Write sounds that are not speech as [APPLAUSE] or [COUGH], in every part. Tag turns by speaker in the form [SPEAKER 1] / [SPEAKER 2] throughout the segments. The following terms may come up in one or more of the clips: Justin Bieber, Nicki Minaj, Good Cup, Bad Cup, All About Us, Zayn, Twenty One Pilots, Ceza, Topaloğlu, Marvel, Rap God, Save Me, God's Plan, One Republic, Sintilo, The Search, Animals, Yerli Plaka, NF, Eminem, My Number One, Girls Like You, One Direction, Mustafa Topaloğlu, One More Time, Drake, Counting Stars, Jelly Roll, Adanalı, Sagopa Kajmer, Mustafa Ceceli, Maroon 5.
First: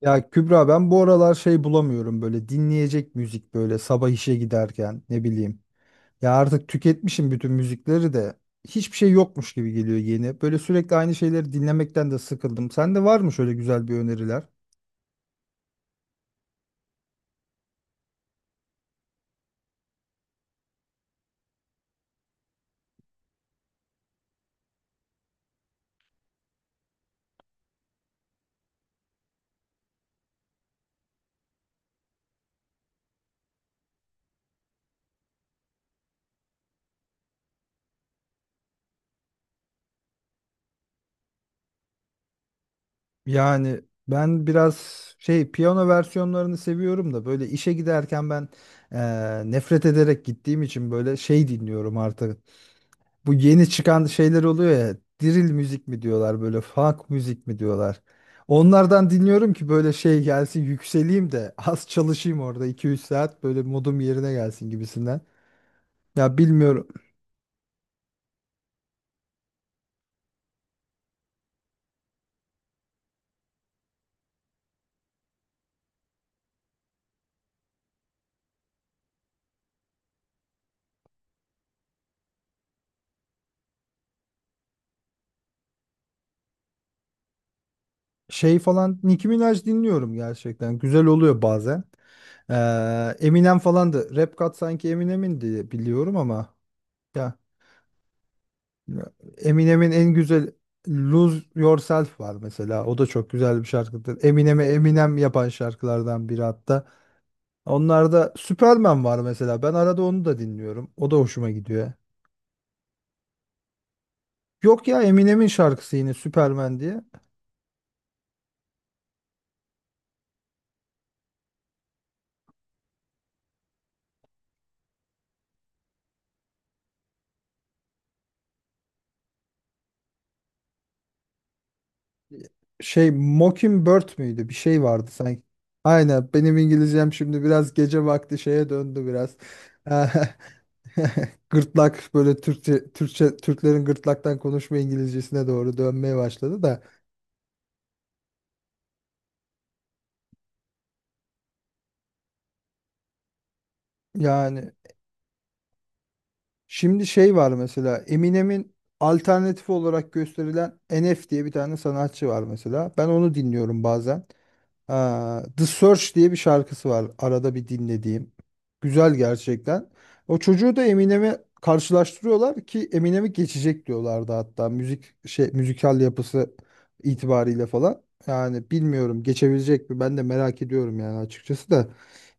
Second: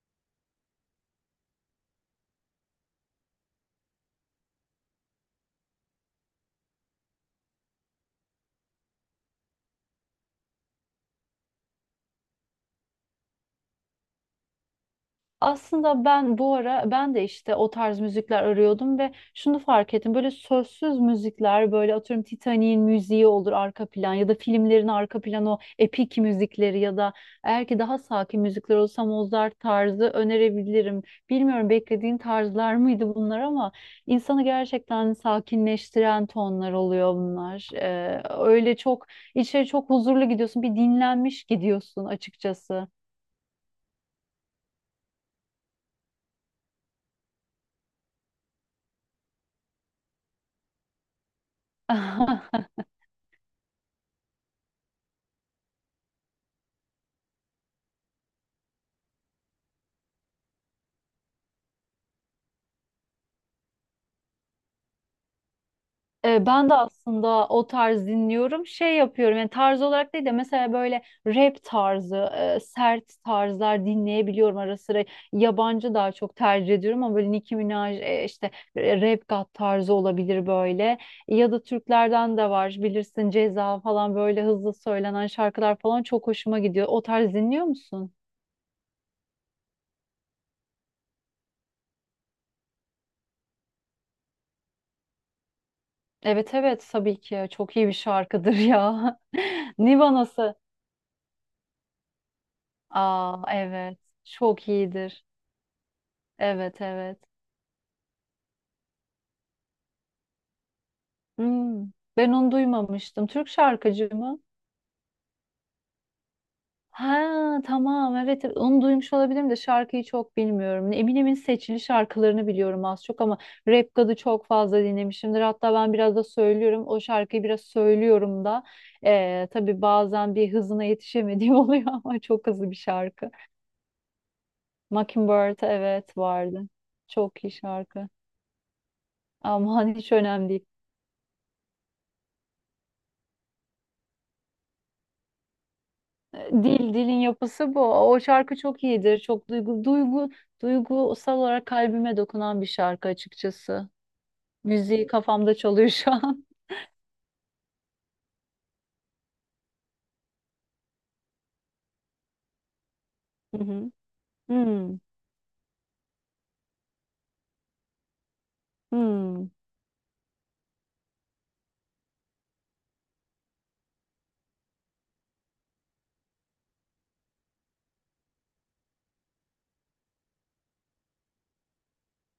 [SPEAKER 1] Ya Kübra, ben bu aralar şey bulamıyorum böyle, dinleyecek müzik, böyle sabah işe giderken ne bileyim. Ya artık tüketmişim bütün müzikleri de, hiçbir şey yokmuş gibi geliyor yeni. Böyle sürekli aynı şeyleri dinlemekten de sıkıldım. Sende var mı şöyle güzel bir öneriler?
[SPEAKER 2] Aslında ben bu ara ben de işte o tarz müzikler arıyordum ve şunu fark ettim. Böyle sözsüz müzikler böyle atıyorum Titanic'in müziği olur arka plan ya da filmlerin arka planı o epik müzikleri ya da eğer ki daha sakin müzikler olsa Mozart tarzı önerebilirim. Bilmiyorum beklediğin tarzlar mıydı bunlar ama insanı gerçekten sakinleştiren tonlar oluyor bunlar. Öyle çok içeri çok huzurlu gidiyorsun bir dinlenmiş gidiyorsun açıkçası.
[SPEAKER 1] Yani ben biraz şey, piyano versiyonlarını seviyorum da, böyle işe giderken ben nefret ederek gittiğim için böyle şey dinliyorum artık.
[SPEAKER 2] [LAUGHS]
[SPEAKER 1] Bu yeni çıkan şeyler oluyor ya. Drill müzik mi diyorlar, böyle funk müzik mi diyorlar. Onlardan dinliyorum ki böyle şey gelsin, yükseleyim de [LAUGHS] az çalışayım orada, iki üç saat böyle modum yerine gelsin gibisinden. Ya
[SPEAKER 2] Ben de
[SPEAKER 1] bilmiyorum,
[SPEAKER 2] aslında o tarz dinliyorum. Şey yapıyorum yani tarz olarak değil de mesela böyle rap tarzı, sert tarzlar dinleyebiliyorum ara sıra. Yabancı daha çok tercih ediyorum ama böyle Nicki Minaj işte Rap God tarzı olabilir böyle. Ya da Türklerden de var bilirsin Ceza falan böyle hızlı söylenen şarkılar falan çok hoşuma gidiyor. O tarz dinliyor musun?
[SPEAKER 1] şey falan, Nicki Minaj dinliyorum, gerçekten güzel oluyor bazen. Eminem falan da Rap God, sanki Eminem'in diye biliyorum ama,
[SPEAKER 2] Evet, evet, tabii
[SPEAKER 1] ya
[SPEAKER 2] ki çok iyi bir şarkıdır ya. [LAUGHS]
[SPEAKER 1] Eminem'in en
[SPEAKER 2] Niva
[SPEAKER 1] güzel
[SPEAKER 2] nasıl?
[SPEAKER 1] Lose Yourself var mesela. O da çok
[SPEAKER 2] Aa,
[SPEAKER 1] güzel bir
[SPEAKER 2] evet,
[SPEAKER 1] şarkıdır. Eminem'e
[SPEAKER 2] çok
[SPEAKER 1] Eminem
[SPEAKER 2] iyidir.
[SPEAKER 1] yapan şarkılardan biri
[SPEAKER 2] Evet,
[SPEAKER 1] hatta.
[SPEAKER 2] evet.
[SPEAKER 1] Onlarda Superman var mesela. Ben arada onu da dinliyorum. O da hoşuma
[SPEAKER 2] Hmm,
[SPEAKER 1] gidiyor.
[SPEAKER 2] ben onu duymamıştım. Türk şarkıcı mı?
[SPEAKER 1] Yok ya, Eminem'in şarkısı yine, Superman diye.
[SPEAKER 2] Ha, tamam, evet, evet. Onu duymuş olabilirim de şarkıyı çok bilmiyorum. Eminem'in seçili şarkılarını biliyorum az çok ama Rap God'u çok fazla dinlemişimdir. Hatta ben biraz da söylüyorum. O şarkıyı biraz söylüyorum da. Tabii bazen bir hızına yetişemediğim [LAUGHS] oluyor ama çok hızlı bir
[SPEAKER 1] Şey,
[SPEAKER 2] şarkı.
[SPEAKER 1] Mockingbird müydü? Bir şey vardı sanki.
[SPEAKER 2] Mockingbird, evet,
[SPEAKER 1] Aynen, benim
[SPEAKER 2] vardı.
[SPEAKER 1] İngilizcem şimdi
[SPEAKER 2] Çok iyi
[SPEAKER 1] biraz gece
[SPEAKER 2] şarkı.
[SPEAKER 1] vakti şeye döndü biraz.
[SPEAKER 2] Aman, hiç
[SPEAKER 1] [LAUGHS]
[SPEAKER 2] önemli değil.
[SPEAKER 1] Gırtlak, böyle Türkçe Türklerin gırtlaktan konuşma İngilizcesine doğru dönmeye başladı da.
[SPEAKER 2] Dilin yapısı bu. O şarkı çok iyidir. Çok duygusal olarak kalbime dokunan bir şarkı açıkçası.
[SPEAKER 1] Yani
[SPEAKER 2] Müziği kafamda çalıyor şu an.
[SPEAKER 1] şimdi şey var mesela, Eminem'in alternatif olarak gösterilen NF diye bir tane sanatçı var mesela. Ben onu
[SPEAKER 2] [LAUGHS] Hı
[SPEAKER 1] dinliyorum
[SPEAKER 2] hı.
[SPEAKER 1] bazen.
[SPEAKER 2] Hmm,
[SPEAKER 1] Aa, The Search diye bir şarkısı var, arada bir dinlediğim. Güzel
[SPEAKER 2] hmm.
[SPEAKER 1] gerçekten. O çocuğu da Eminem'e karşılaştırıyorlar ki Eminem'i geçecek diyorlardı hatta, müzik şey, müzikal yapısı itibariyle falan. Yani bilmiyorum, geçebilecek mi, ben de merak ediyorum yani açıkçası da.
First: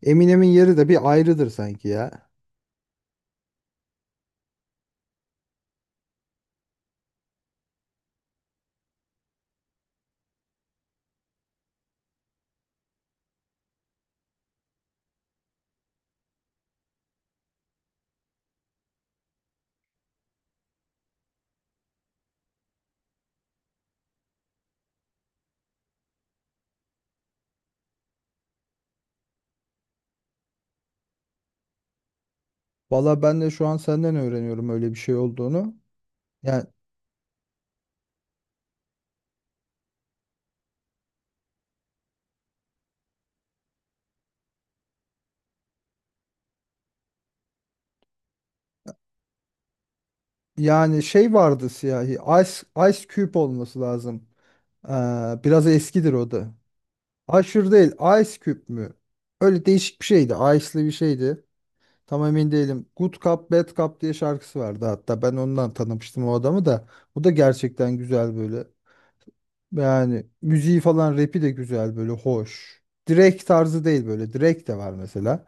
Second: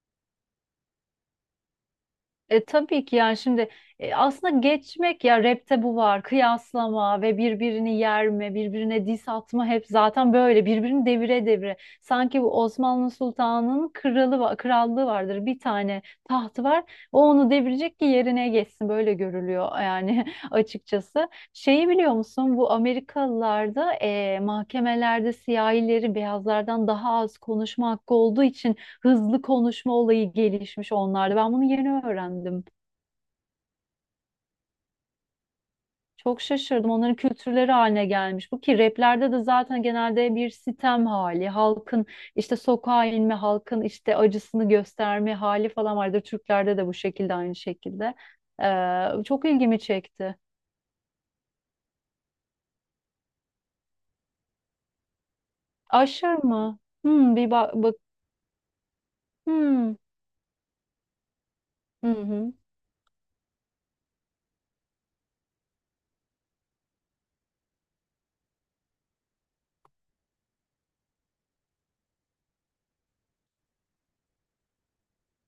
[SPEAKER 1] Eminem'in yeri de bir ayrıdır sanki ya.
[SPEAKER 2] Tabii ki yani şimdi aslında geçmek ya, rapte bu var, kıyaslama ve birbirini yerme, birbirine diss atma, hep zaten böyle birbirini devire devire. Sanki bu Osmanlı Sultanı'nın krallığı vardır, bir tane tahtı var, o onu devirecek ki yerine geçsin, böyle görülüyor yani [LAUGHS] açıkçası. Şeyi biliyor musun, bu Amerikalılarda mahkemelerde siyahilerin beyazlardan daha az konuşma hakkı olduğu için hızlı konuşma olayı gelişmiş onlarda. Ben bunu yeni öğrendim.
[SPEAKER 1] Valla ben de şu an senden öğreniyorum öyle bir şey olduğunu.
[SPEAKER 2] Çok
[SPEAKER 1] Yani,
[SPEAKER 2] şaşırdım. Onların kültürleri haline gelmiş. Bu ki raplerde de zaten genelde bir sitem hali, halkın işte sokağa inme, halkın işte acısını gösterme hali falan vardır. Türklerde de bu şekilde, aynı şekilde. Çok ilgimi çekti.
[SPEAKER 1] yani, şey vardı, siyahi. Ice, Ice Cube olması lazım. Ee, biraz eskidir o
[SPEAKER 2] Aşır
[SPEAKER 1] da.
[SPEAKER 2] mı? Bir
[SPEAKER 1] Aşır
[SPEAKER 2] bak,
[SPEAKER 1] değil.
[SPEAKER 2] bak.
[SPEAKER 1] Ice Cube mü? Öyle
[SPEAKER 2] Hmm.
[SPEAKER 1] değişik bir şeydi. Ice'lı bir şeydi.
[SPEAKER 2] Hı
[SPEAKER 1] Tam emin
[SPEAKER 2] hı.
[SPEAKER 1] değilim. Good Cup, Bad Cup diye şarkısı vardı hatta. Ben ondan tanımıştım o adamı da. O da gerçekten güzel böyle. Yani müziği falan, rapi de güzel böyle, hoş. Drake tarzı değil böyle. Drake de var mesela.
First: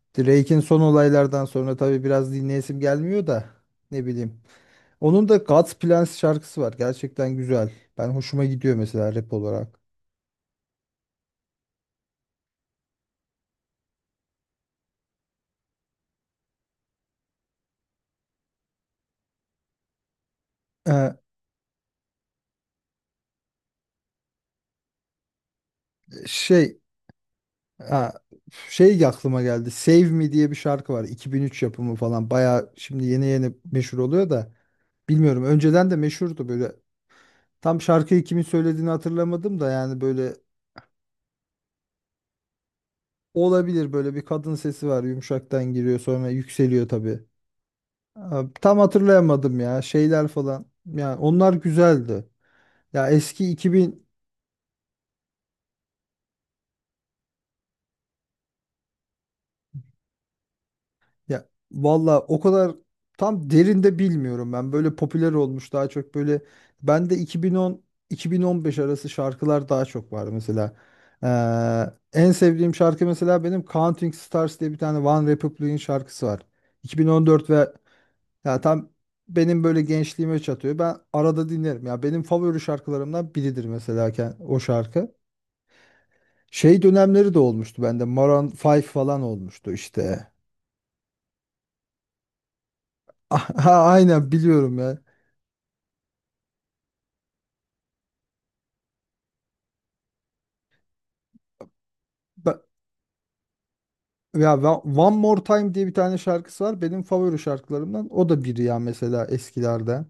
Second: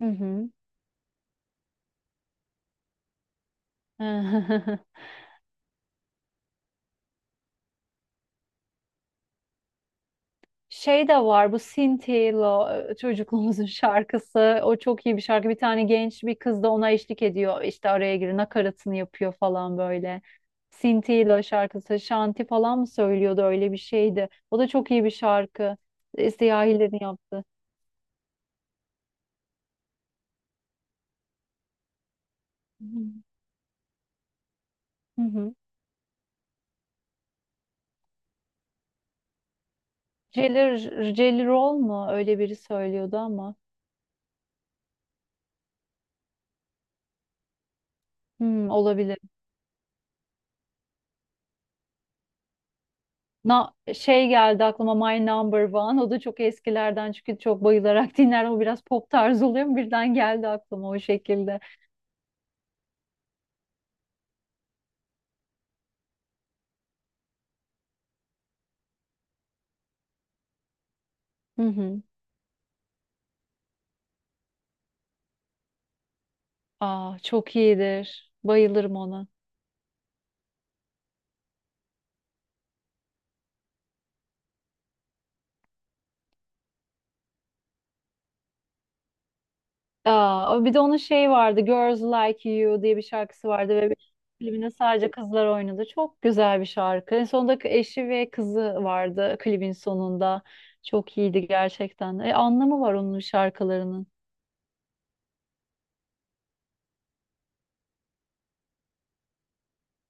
[SPEAKER 2] Hı hı.
[SPEAKER 1] Drake'in son olaylardan sonra tabii biraz dinleyesim gelmiyor da, ne bileyim.
[SPEAKER 2] [LAUGHS]
[SPEAKER 1] Onun da God's Plans şarkısı var. Gerçekten güzel. Ben, hoşuma gidiyor mesela rap olarak.
[SPEAKER 2] Şey de var, bu Sintilo çocukluğumuzun [LAUGHS] şarkısı. O çok iyi bir şarkı. Bir tane genç bir kız da ona eşlik ediyor. İşte araya girip nakaratını yapıyor falan böyle.
[SPEAKER 1] Ee,
[SPEAKER 2] Sintilo şarkısı. Şanti falan mı söylüyordu, öyle bir şeydi. O da çok iyi bir şarkı. E,
[SPEAKER 1] şey,
[SPEAKER 2] Siyahilerin yaptı.
[SPEAKER 1] ha, şey aklıma geldi. Save Me diye bir şarkı var. 2003 yapımı falan. Bayağı şimdi yeni yeni meşhur oluyor da
[SPEAKER 2] Hı
[SPEAKER 1] bilmiyorum,
[SPEAKER 2] hı.
[SPEAKER 1] önceden de meşhurdu böyle. Tam şarkıyı kimin söylediğini hatırlamadım da, yani böyle
[SPEAKER 2] Jelly, Jelly Roll mu? Öyle biri söylüyordu ama.
[SPEAKER 1] olabilir, böyle bir kadın sesi var. Yumuşaktan giriyor, sonra yükseliyor tabii. Abi,
[SPEAKER 2] Hmm,
[SPEAKER 1] tam
[SPEAKER 2] olabilir.
[SPEAKER 1] hatırlayamadım ya, şeyler falan. Yani onlar güzeldi. Ya eski 2000,
[SPEAKER 2] Şey geldi aklıma, My Number One. O da çok eskilerden çünkü çok bayılarak [LAUGHS] dinler. O biraz pop tarzı oluyor ama birden geldi aklıma o
[SPEAKER 1] ya
[SPEAKER 2] şekilde.
[SPEAKER 1] valla o kadar tam derinde bilmiyorum ben. Böyle popüler olmuş daha çok, böyle ben de 2010 2015 arası şarkılar daha çok var mesela.
[SPEAKER 2] Hı hı.
[SPEAKER 1] En sevdiğim şarkı mesela, benim Counting Stars diye bir tane, One Republic'in şarkısı var.
[SPEAKER 2] Aa,
[SPEAKER 1] 2014,
[SPEAKER 2] çok
[SPEAKER 1] ve
[SPEAKER 2] iyidir.
[SPEAKER 1] ya tam
[SPEAKER 2] Bayılırım ona.
[SPEAKER 1] benim böyle gençliğime çatıyor. Ben arada dinlerim. Ya benim favori şarkılarımdan biridir mesela o şarkı. Şey dönemleri de olmuştu bende. Maroon 5 falan olmuştu işte.
[SPEAKER 2] Aa, bir de onun şey vardı. Girls Like You diye bir
[SPEAKER 1] [LAUGHS]
[SPEAKER 2] şarkısı vardı
[SPEAKER 1] Aha,
[SPEAKER 2] ve
[SPEAKER 1] aynen
[SPEAKER 2] klibinde
[SPEAKER 1] biliyorum ya.
[SPEAKER 2] sadece kızlar oynadı. Çok güzel bir şarkı. En sonunda eşi ve kızı vardı klibin sonunda. Çok iyiydi gerçekten. E,
[SPEAKER 1] Ba-
[SPEAKER 2] anlamı var onun şarkılarının.
[SPEAKER 1] One More Time diye bir tane şarkısı var. Benim favori şarkılarımdan. O da biri ya mesela, eskilerden.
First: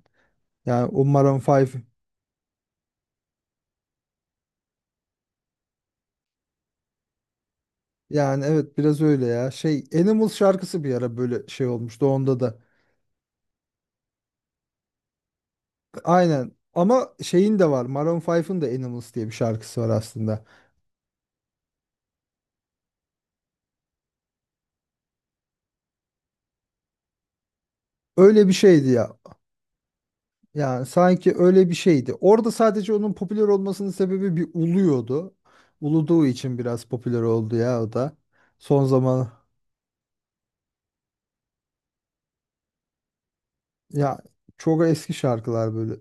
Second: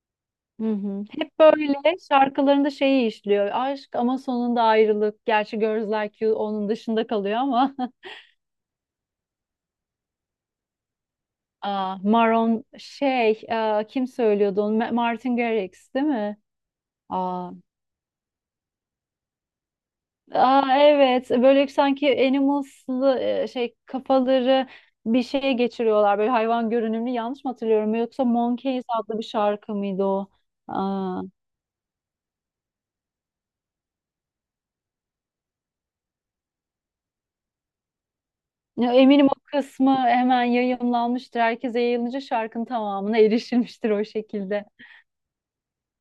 [SPEAKER 2] Hı
[SPEAKER 1] Yani
[SPEAKER 2] hı.
[SPEAKER 1] o
[SPEAKER 2] Hep
[SPEAKER 1] Maroon 5.
[SPEAKER 2] böyle şarkılarında şeyi işliyor. Aşk ama sonunda ayrılık. Gerçi Girls Like You onun dışında kalıyor ama. [LAUGHS]
[SPEAKER 1] Yani evet, biraz öyle ya. Şey, Animals şarkısı bir ara böyle şey
[SPEAKER 2] Aa,
[SPEAKER 1] olmuştu onda da.
[SPEAKER 2] Maron şey kim söylüyordu onu? Martin Garrix değil mi?
[SPEAKER 1] Aynen. Ama
[SPEAKER 2] Aa,
[SPEAKER 1] şeyin de var. Maroon 5'ın de Animals diye bir şarkısı var aslında.
[SPEAKER 2] aa, evet, böyle sanki Animals'lı şey kafaları bir şeye geçiriyorlar. Böyle hayvan görünümlü, yanlış mı hatırlıyorum? Yoksa
[SPEAKER 1] Öyle bir
[SPEAKER 2] Monkeys
[SPEAKER 1] şeydi ya.
[SPEAKER 2] adlı bir şarkı mıydı o?
[SPEAKER 1] Yani
[SPEAKER 2] Aa,
[SPEAKER 1] sanki öyle bir şeydi. Orada sadece onun popüler olmasının sebebi, bir uluyordu. Uluduğu için biraz popüler oldu ya o da. Son
[SPEAKER 2] ya eminim
[SPEAKER 1] zaman,
[SPEAKER 2] o kısmı hemen yayımlanmıştır. Herkese yayılınca şarkının tamamına erişilmiştir o
[SPEAKER 1] ya
[SPEAKER 2] şekilde.
[SPEAKER 1] çok eski şarkılar böyle.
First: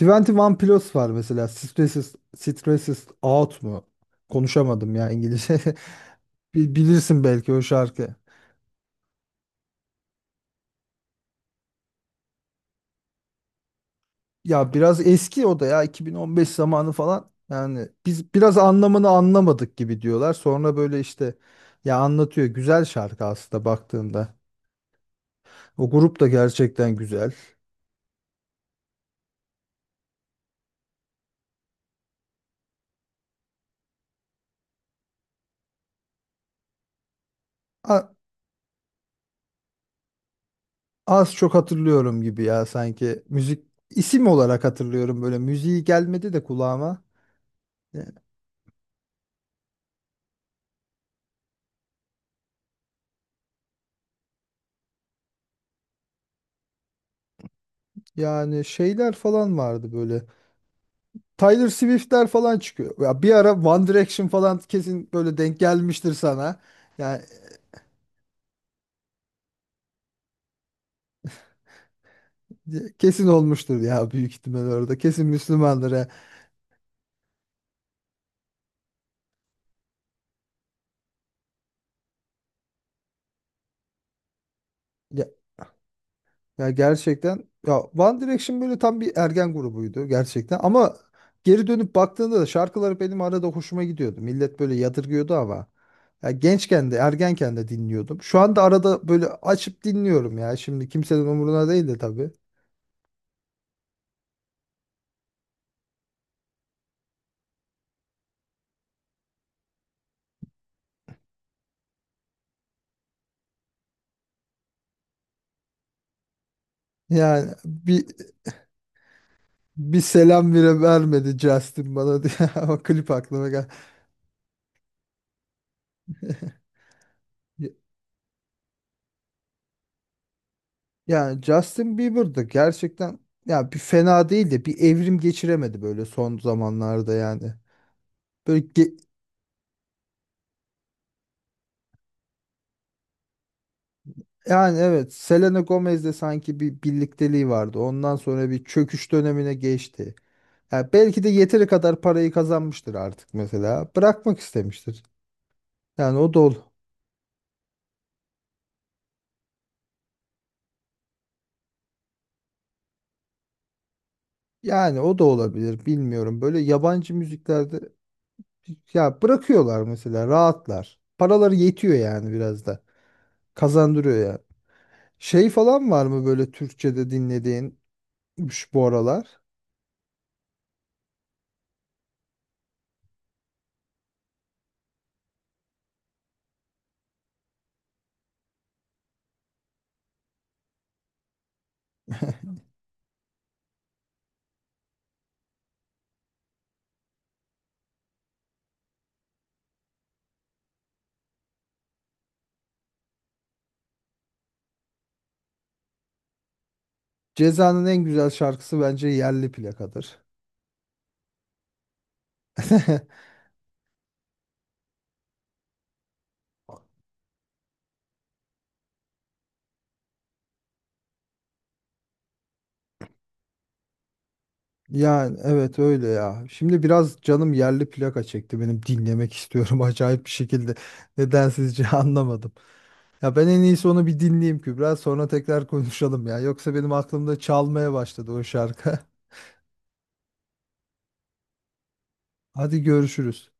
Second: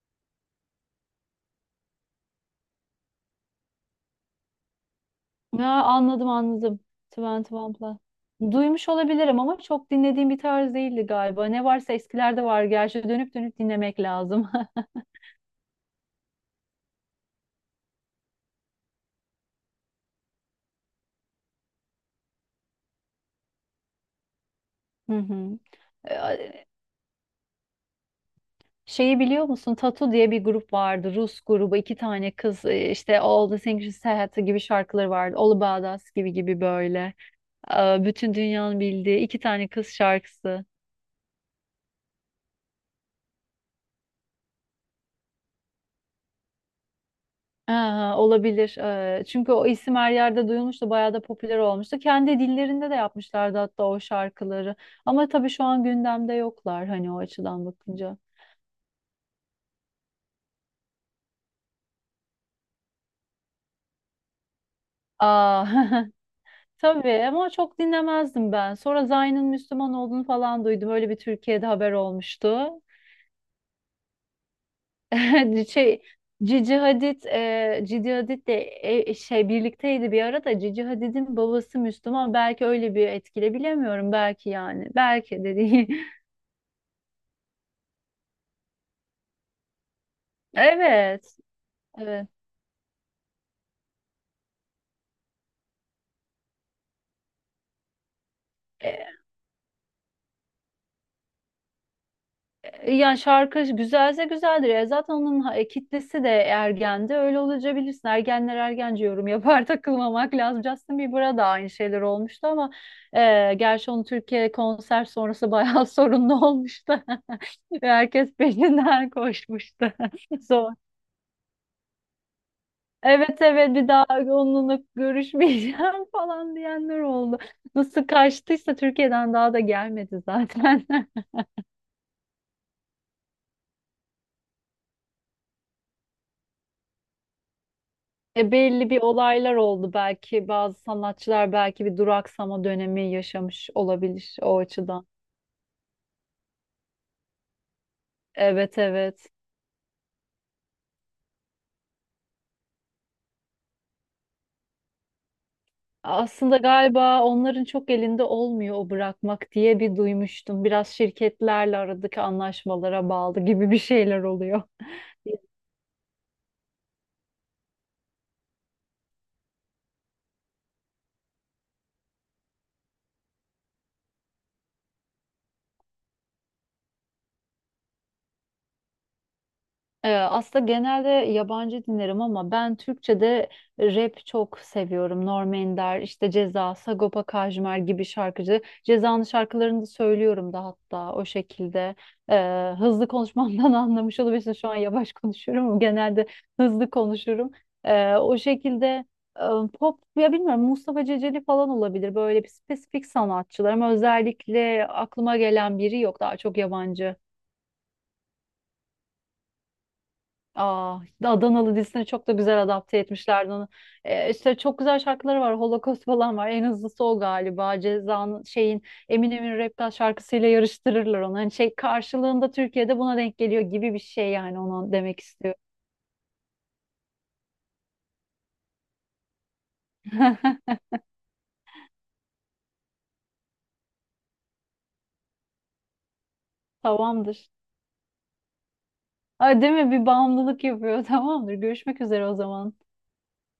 [SPEAKER 1] 21 Pilots var mesela. Stresses Out mu? Konuşamadım ya İngilizce.
[SPEAKER 2] Ya, anladım,
[SPEAKER 1] [LAUGHS] Bil-
[SPEAKER 2] anladım.
[SPEAKER 1] Bilirsin belki
[SPEAKER 2] Twenty
[SPEAKER 1] o
[SPEAKER 2] One Pilots.
[SPEAKER 1] şarkı.
[SPEAKER 2] Duymuş olabilirim ama çok dinlediğim bir tarz değildi galiba. Ne varsa eskilerde var. Gerçi dönüp dönüp dinlemek lazım.
[SPEAKER 1] Ya
[SPEAKER 2] [LAUGHS]
[SPEAKER 1] biraz eski o da, ya 2015 zamanı falan. Yani biz biraz anlamını anlamadık gibi diyorlar. Sonra böyle işte ya anlatıyor. Güzel şarkı aslında baktığında.
[SPEAKER 2] Hı hı.
[SPEAKER 1] O grup da
[SPEAKER 2] Ee,
[SPEAKER 1] gerçekten güzel.
[SPEAKER 2] Şeyi biliyor musun? Tatu diye bir grup vardı. Rus grubu. İki tane kız, işte All the Things You Said gibi şarkıları vardı. All About Us gibi gibi böyle. Ee,
[SPEAKER 1] A-
[SPEAKER 2] Bütün dünyanın bildiği iki tane kız şarkısı.
[SPEAKER 1] az çok hatırlıyorum gibi ya sanki. Müzik, isim olarak hatırlıyorum böyle. Müziği gelmedi de kulağıma. Ya-
[SPEAKER 2] Aha, olabilir. Çünkü o isim her yerde duyulmuştu, bayağı da popüler olmuştu. Kendi dillerinde de yapmışlardı hatta o şarkıları. Ama tabii şu an gündemde yoklar hani, o açıdan bakınca.
[SPEAKER 1] Yani şeyler falan vardı böyle. Tyler Swift'ler falan çıkıyor. Ya bir ara One Direction falan kesin böyle denk
[SPEAKER 2] Aa,
[SPEAKER 1] gelmiştir
[SPEAKER 2] [LAUGHS]
[SPEAKER 1] sana.
[SPEAKER 2] tabii
[SPEAKER 1] Yani,
[SPEAKER 2] ama çok dinlemezdim ben. Sonra Zayn'ın Müslüman olduğunu falan duydum. Öyle bir Türkiye'de haber olmuştu.
[SPEAKER 1] kesin olmuştur ya, büyük ihtimal orada. Kesin
[SPEAKER 2] [LAUGHS]
[SPEAKER 1] Müslümandır.
[SPEAKER 2] Şey,
[SPEAKER 1] Ha.
[SPEAKER 2] Cici Hadid de şey birlikteydi bir ara da, Cici Hadid'in babası Müslüman. Belki öyle bir etkile, bilemiyorum. Belki yani.
[SPEAKER 1] Ya
[SPEAKER 2] Belki de değil.
[SPEAKER 1] Ya gerçekten ya, One Direction böyle tam bir ergen grubuydu
[SPEAKER 2] [LAUGHS]
[SPEAKER 1] gerçekten ama,
[SPEAKER 2] Evet.
[SPEAKER 1] geri dönüp
[SPEAKER 2] Evet.
[SPEAKER 1] baktığında da şarkıları benim arada hoşuma gidiyordu. Millet böyle yadırgıyordu ama, ya gençken de ergenken de dinliyordum. Şu anda arada
[SPEAKER 2] E,
[SPEAKER 1] böyle açıp dinliyorum ya. Şimdi kimsenin umuruna değil de tabii.
[SPEAKER 2] yani şarkı güzelse güzeldir. Zaten onun kitlesi de ergendi. Öyle olunca bilirsin. Ergenler ergence yorum yapar, [LAUGHS] takılmamak lazım. Justin Bieber'a da aynı şeyler olmuştu ama gerçi onun Türkiye konser sonrası bayağı [LAUGHS] sorunlu olmuştu.
[SPEAKER 1] Yani,
[SPEAKER 2] [LAUGHS]
[SPEAKER 1] bir
[SPEAKER 2] Herkes peşinden koşmuştu.
[SPEAKER 1] bir
[SPEAKER 2] [LAUGHS]
[SPEAKER 1] selam
[SPEAKER 2] Zor.
[SPEAKER 1] bile vermedi Justin bana diye [LAUGHS] ama klip
[SPEAKER 2] Evet,
[SPEAKER 1] aklıma geldi.
[SPEAKER 2] evet, bir daha onunla görüşmeyeceğim [LAUGHS] falan diyenler oldu. Nasıl kaçtıysa Türkiye'den daha da gelmedi zaten. [LAUGHS]
[SPEAKER 1] Yani Justin Bieber'dı gerçekten ya, bir fena değil de bir evrim geçiremedi böyle son zamanlarda yani.
[SPEAKER 2] E,
[SPEAKER 1] Böyle
[SPEAKER 2] belli
[SPEAKER 1] ge-
[SPEAKER 2] bir olaylar oldu, belki bazı sanatçılar belki bir duraksama dönemi yaşamış olabilir o
[SPEAKER 1] Yani
[SPEAKER 2] açıdan.
[SPEAKER 1] evet, Selena Gomez'le sanki bir birlikteliği vardı. Ondan sonra bir
[SPEAKER 2] Evet,
[SPEAKER 1] çöküş
[SPEAKER 2] evet.
[SPEAKER 1] dönemine geçti. Ya belki de yeteri kadar parayı kazanmıştır artık mesela. Bırakmak istemiştir. Yani o da ol
[SPEAKER 2] Aslında galiba onların çok elinde olmuyor o bırakmak diye, bir duymuştum. Biraz şirketlerle aradaki anlaşmalara bağlı gibi bir şeyler oluyor.
[SPEAKER 1] yani o da olabilir bilmiyorum. Böyle yabancı müziklerde ya bırakıyorlar mesela, rahatlar. Paraları yetiyor yani, biraz da. Kazandırıyor yani. Şey falan var mı böyle Türkçe'de dinlediğin
[SPEAKER 2] [LAUGHS]
[SPEAKER 1] şu bu aralar?
[SPEAKER 2] Aslında genelde yabancı dinlerim ama ben Türkçe'de rap çok seviyorum. Norm Ender, işte Ceza, Sagopa Kajmer gibi şarkıcı. Ceza'nın şarkılarını da söylüyorum da hatta o şekilde. Hızlı konuşmamdan [LAUGHS] anlamış olabilirsin. Şu an yavaş konuşuyorum ama genelde hızlı konuşurum. O şekilde e, pop ya bilmiyorum, Mustafa Ceceli falan olabilir. Böyle bir spesifik sanatçılar ama özellikle aklıma gelen biri yok. Daha çok yabancı.
[SPEAKER 1] Ceza'nın en güzel şarkısı bence Yerli Plaka'dır.
[SPEAKER 2] Aa, işte Adanalı dizisine çok da güzel adapte
[SPEAKER 1] [LAUGHS]
[SPEAKER 2] etmişlerdi onu. İşte çok güzel şarkıları var. Holocaust falan var. En hızlısı o galiba. Ceza'nın şeyin, Eminem'in Rap God şarkısıyla yarıştırırlar onu. Hani şey karşılığında Türkiye'de buna denk geliyor gibi bir şey yani, ona demek
[SPEAKER 1] Yani
[SPEAKER 2] istiyor.
[SPEAKER 1] evet, öyle ya. Şimdi biraz canım yerli plaka çekti, benim dinlemek istiyorum [LAUGHS] acayip bir şekilde.
[SPEAKER 2] [LAUGHS]
[SPEAKER 1] Nedensizce [LAUGHS] anlamadım. Ya ben en iyisi onu bir dinleyeyim Kübra, sonra tekrar konuşalım ya. Yoksa benim aklımda
[SPEAKER 2] Tamamdır.
[SPEAKER 1] çalmaya başladı o şarkı. [LAUGHS]
[SPEAKER 2] Ay, değil mi? Bir bağımlılık yapıyor. [LAUGHS] Tamamdır. Görüşmek üzere o zaman.
[SPEAKER 1] Hadi görüşürüz.